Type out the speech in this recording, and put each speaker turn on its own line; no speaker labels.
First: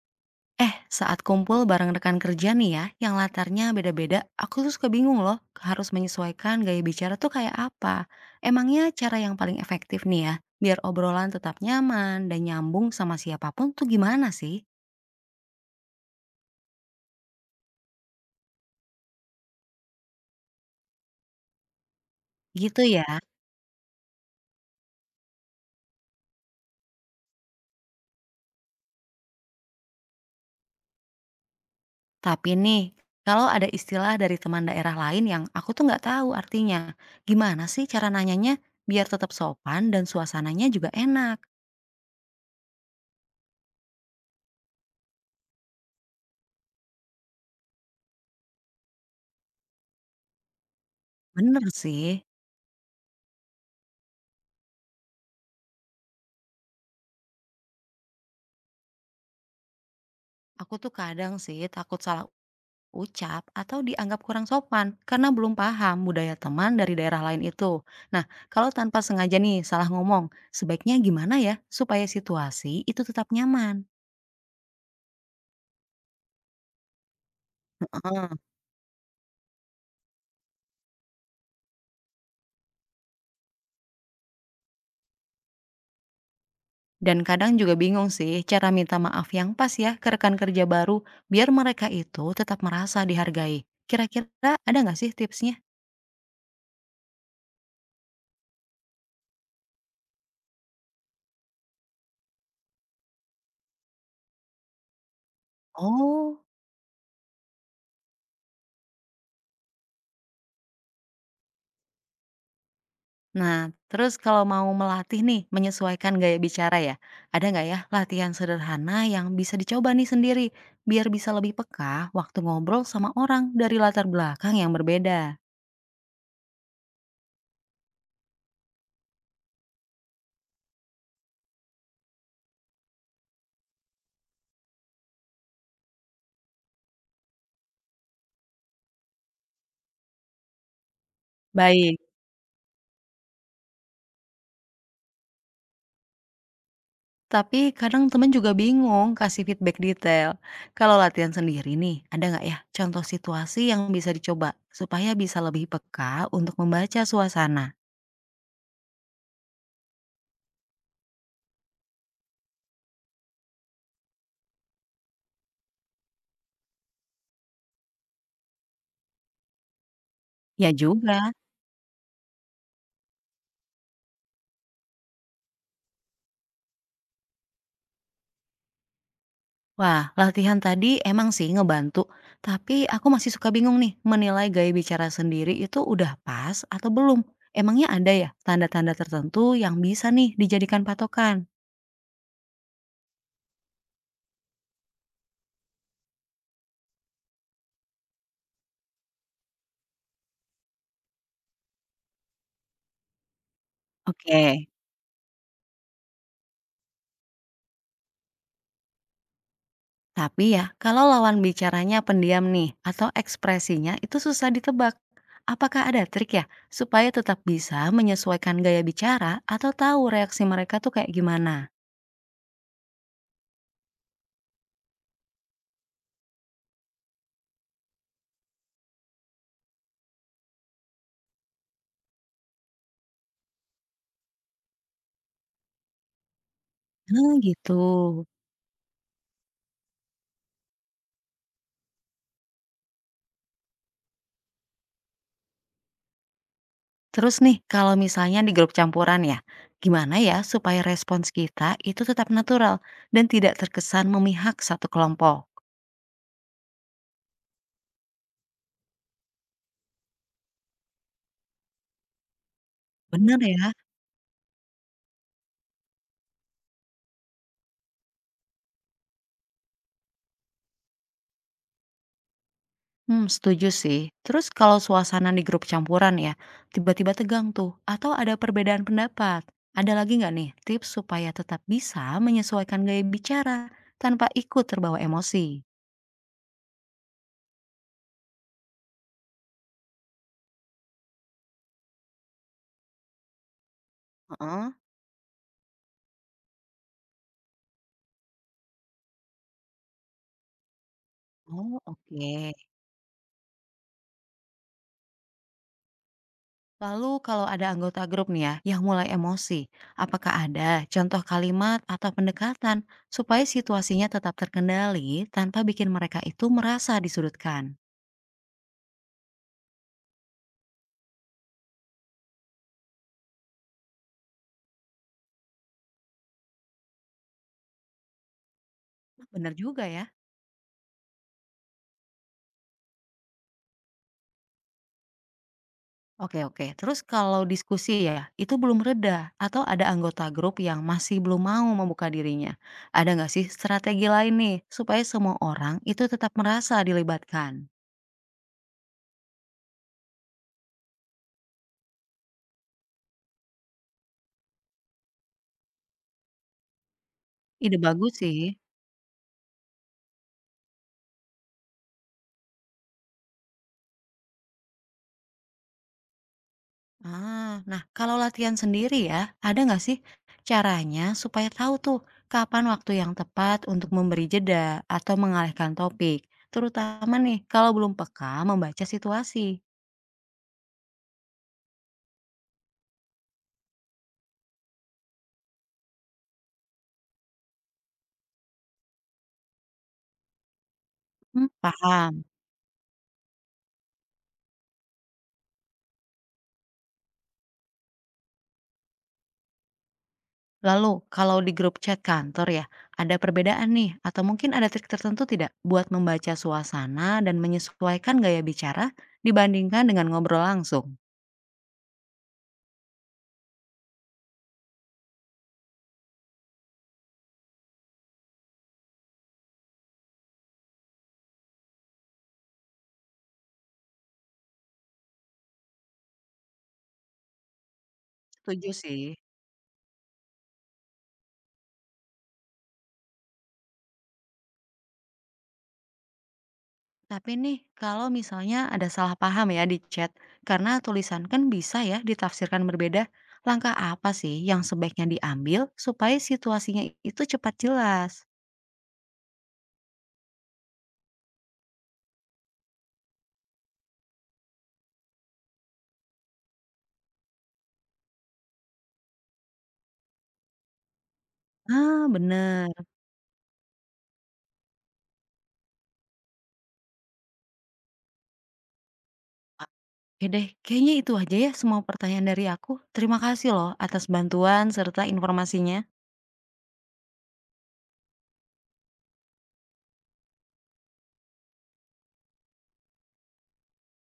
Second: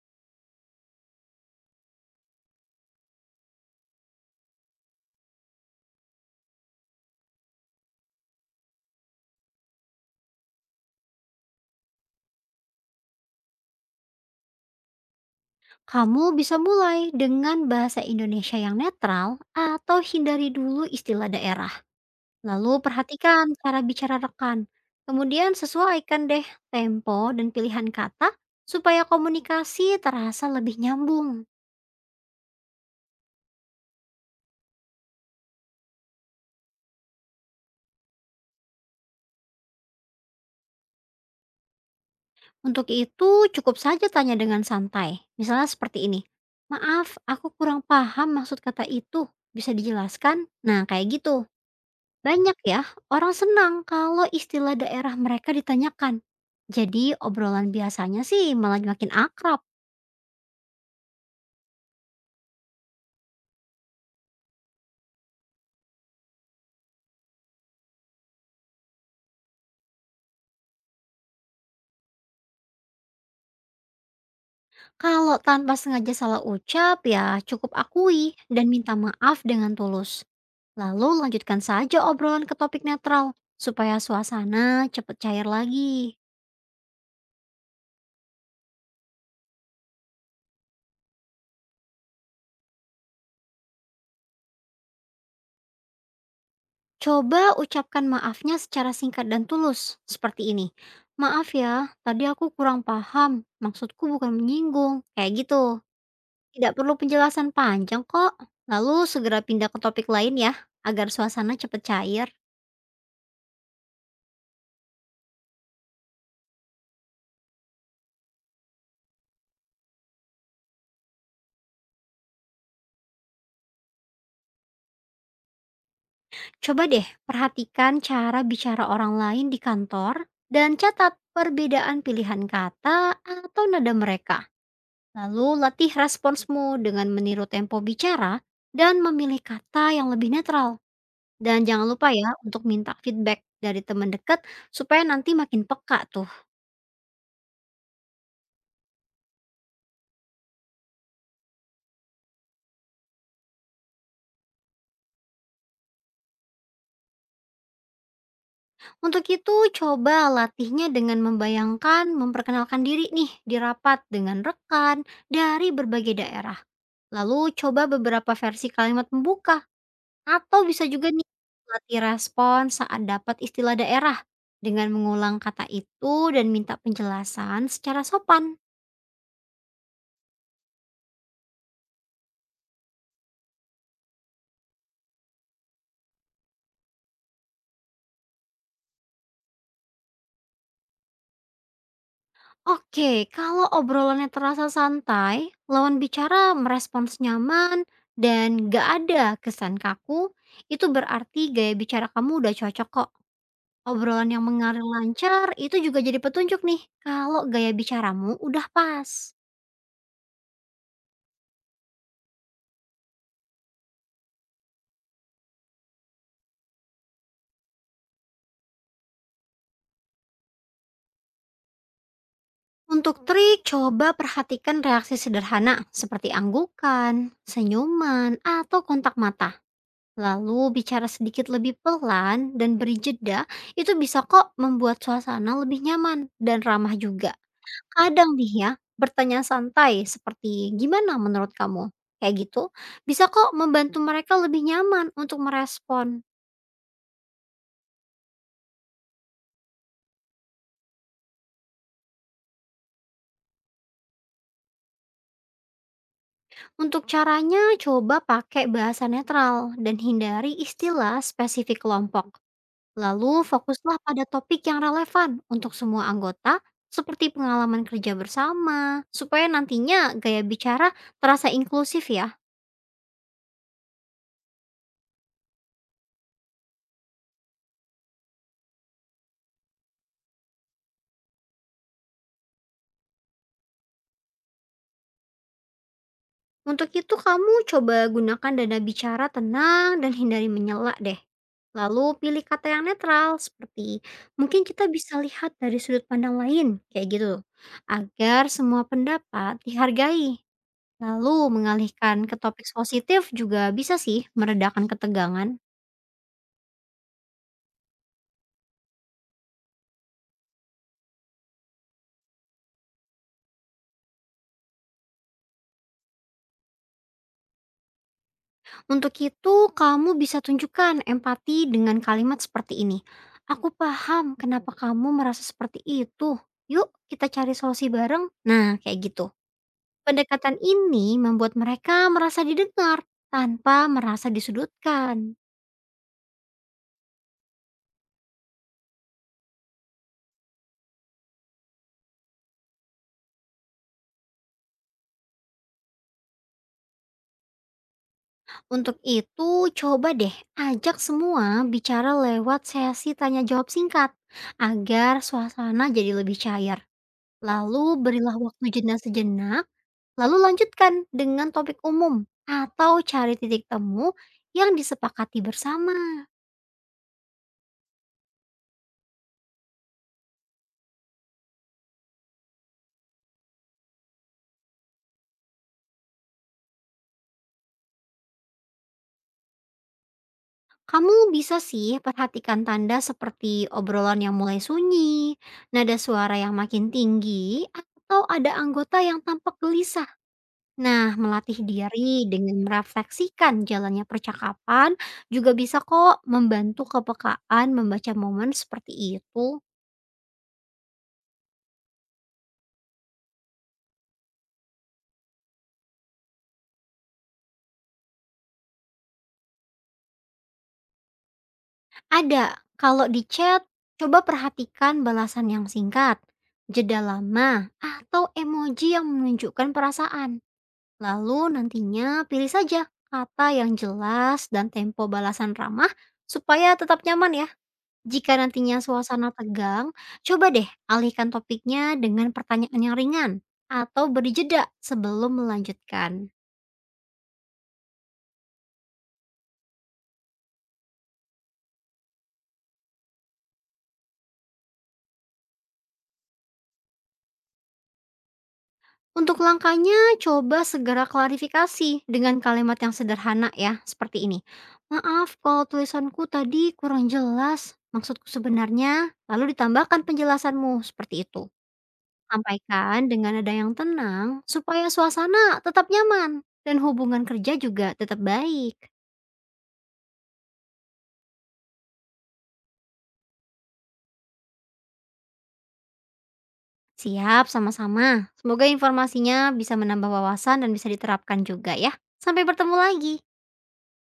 Saat kumpul bareng rekan kerja nih ya, yang latarnya beda-beda, aku tuh suka bingung loh, harus menyesuaikan gaya bicara tuh kayak apa. Emangnya cara yang paling efektif nih ya, biar obrolan tetap nyaman dan nyambung sama siapapun tuh gimana sih?
Kamu bisa mulai dengan bahasa Indonesia yang netral atau hindari dulu istilah daerah. Lalu
Gitu ya.
perhatikan cara bicara rekan. Kemudian sesuaikan deh tempo dan pilihan kata supaya komunikasi terasa lebih nyambung.
Tapi nih, kalau ada istilah dari teman daerah lain yang aku tuh nggak tahu artinya, gimana sih cara nanyanya biar tetap sopan dan suasananya juga enak?
Untuk itu cukup saja tanya dengan santai. Misalnya seperti ini. Maaf, aku kurang paham maksud kata itu. Bisa dijelaskan? Nah, kayak gitu.
Bener sih.
Banyak ya orang senang kalau istilah daerah mereka ditanyakan. Jadi obrolan biasanya sih malah makin akrab.
Aku tuh kadang sih takut salah ucap atau dianggap kurang sopan karena belum paham budaya teman dari daerah lain itu. Nah, kalau tanpa sengaja nih salah ngomong, sebaiknya gimana ya supaya situasi itu tetap nyaman?
Kalau tanpa sengaja salah ucap ya cukup akui
Heeh.
dan minta maaf dengan tulus. Lalu lanjutkan saja obrolan ke topik netral supaya suasana cepat cair lagi.
Dan kadang juga bingung sih cara minta maaf yang pas ya ke rekan kerja baru biar mereka itu tetap merasa dihargai. Kira-kira ada nggak sih tipsnya?
Coba ucapkan maafnya secara singkat dan tulus seperti ini. Maaf ya, tadi aku kurang paham. Maksudku bukan menyinggung. Kayak gitu.
Oh.
Tidak perlu penjelasan panjang kok. Lalu segera pindah ke topik lain ya, agar suasana cepat cair.
Nah, terus kalau mau melatih nih, menyesuaikan gaya bicara ya, ada nggak ya latihan sederhana yang bisa dicoba nih sendiri, biar bisa lebih peka waktu ngobrol sama orang dari latar belakang yang berbeda?
Coba deh perhatikan cara bicara orang lain di kantor dan catat perbedaan pilihan kata atau nada mereka. Lalu latih responsmu dengan meniru tempo bicara dan memilih kata yang lebih netral. Dan jangan
Baik.
lupa ya untuk minta feedback dari teman dekat supaya nanti makin peka tuh.
Tapi kadang temen juga bingung kasih feedback detail. Kalau latihan sendiri nih, ada nggak ya contoh situasi yang bisa dicoba supaya bisa lebih peka untuk membaca suasana?
Untuk itu, coba latihnya dengan membayangkan memperkenalkan diri nih di rapat dengan rekan dari berbagai daerah. Lalu coba beberapa versi kalimat pembuka atau
Ya
bisa juga nih
juga.
latih respon saat dapat istilah daerah dengan mengulang kata itu dan minta penjelasan secara sopan.
Wah, latihan tadi emang sih ngebantu, tapi aku masih suka bingung nih menilai gaya bicara sendiri itu udah pas atau belum. Emangnya ada ya tanda-tanda tertentu yang bisa nih dijadikan patokan?
Oke, kalau obrolannya terasa santai, lawan bicara merespons nyaman dan gak ada kesan kaku, itu berarti gaya bicara kamu udah cocok kok. Obrolan yang
Oke.
mengalir lancar itu juga jadi petunjuk nih kalau gaya bicaramu udah pas.
Tapi ya, kalau lawan bicaranya pendiam nih atau ekspresinya itu susah ditebak. Apakah ada trik ya supaya tetap bisa menyesuaikan gaya bicara atau tahu reaksi mereka tuh kayak gimana?
Untuk trik, coba perhatikan reaksi sederhana seperti anggukan, senyuman, atau kontak mata. Lalu bicara sedikit lebih pelan dan beri jeda, itu bisa kok membuat suasana lebih nyaman dan ramah
Nah,
juga.
gitu.
Kadang nih ya, bertanya santai seperti gimana menurut kamu? Kayak gitu, bisa kok membantu mereka lebih nyaman untuk merespon.
Terus nih, kalau misalnya di grup campuran ya, gimana ya supaya respons kita itu tetap natural dan tidak terkesan memihak satu kelompok?
Untuk caranya, coba pakai bahasa netral dan hindari istilah spesifik kelompok.
Bener
Lalu
ya?
fokuslah pada topik yang relevan untuk semua anggota, seperti pengalaman kerja bersama, supaya nantinya gaya bicara terasa inklusif ya.
Hmm, setuju sih. Terus kalau suasana di grup campuran ya, tiba-tiba tegang tuh, atau ada perbedaan pendapat. Ada lagi nggak nih tips supaya tetap bisa menyesuaikan gaya bicara tanpa ikut terbawa emosi?
Untuk itu kamu coba gunakan dana bicara tenang dan hindari menyela deh. Lalu pilih kata yang netral seperti mungkin
Heeh.
kita bisa lihat dari sudut pandang lain kayak gitu, agar semua pendapat dihargai. Lalu
Oh,
mengalihkan
oke.
ke topik positif juga bisa sih meredakan ketegangan.
Lalu kalau ada anggota grup nih ya yang mulai emosi, apakah ada contoh kalimat atau pendekatan supaya situasinya tetap terkendali tanpa bikin mereka itu merasa disudutkan?
Untuk itu kamu bisa tunjukkan empati dengan kalimat seperti ini. Aku paham kenapa kamu merasa seperti itu. Yuk kita cari solusi bareng. Nah kayak gitu.
Bener juga ya.
Pendekatan ini membuat mereka merasa didengar tanpa merasa disudutkan.
Oke, oke, terus kalau diskusi ya, itu belum reda atau ada anggota grup yang masih belum mau membuka dirinya. Ada nggak sih strategi lain nih supaya semua orang itu tetap merasa dilibatkan?
Untuk itu coba deh ajak semua bicara lewat sesi tanya jawab singkat agar suasana jadi lebih cair.
Ide
Lalu
bagus
berilah
sih.
waktu jeda sejenak, lalu lanjutkan dengan topik umum atau cari titik temu yang disepakati bersama.
Ah, nah kalau latihan sendiri ya, ada nggak sih caranya supaya tahu tuh kapan waktu yang tepat untuk memberi jeda atau mengalihkan topik, terutama nih kalau belum peka membaca situasi.
Kamu bisa sih perhatikan tanda seperti obrolan yang mulai sunyi, nada suara yang makin tinggi, atau ada anggota yang tampak gelisah. Nah,
Hmm,
melatih
paham.
diri dengan merefleksikan jalannya percakapan juga bisa kok membantu kepekaan membaca momen seperti itu.
Lalu kalau di grup chat kantor ya, ada perbedaan nih atau mungkin ada trik tertentu tidak buat membaca suasana dan menyesuaikan gaya bicara dibandingkan dengan ngobrol langsung?
Ada, kalau di chat, coba perhatikan balasan yang singkat, jeda lama, atau emoji yang menunjukkan perasaan. Lalu nantinya pilih saja kata yang jelas dan tempo balasan ramah supaya tetap nyaman ya. Jika
Setuju
nantinya
sih.
suasana tegang, coba deh alihkan topiknya dengan pertanyaan yang ringan atau beri jeda sebelum melanjutkan.
Tapi nih, kalau misalnya ada salah paham ya di chat, karena tulisan kan bisa ya ditafsirkan berbeda. Langkah apa sih yang sebaiknya diambil supaya situasinya itu cepat jelas?
Untuk langkahnya, coba segera klarifikasi dengan kalimat yang sederhana ya, seperti ini. Maaf kalau tulisanku tadi kurang jelas, maksudku sebenarnya, lalu ditambahkan penjelasanmu seperti itu.
Ah, bener.
Sampaikan dengan nada yang tenang supaya suasana tetap nyaman dan hubungan kerja juga tetap baik.
Oke deh, kayaknya itu aja ya semua pertanyaan dari aku. Terima kasih loh atas bantuan serta informasinya.
Siap sama-sama. Semoga informasinya bisa menambah wawasan dan bisa diterapkan juga ya. Sampai bertemu lagi.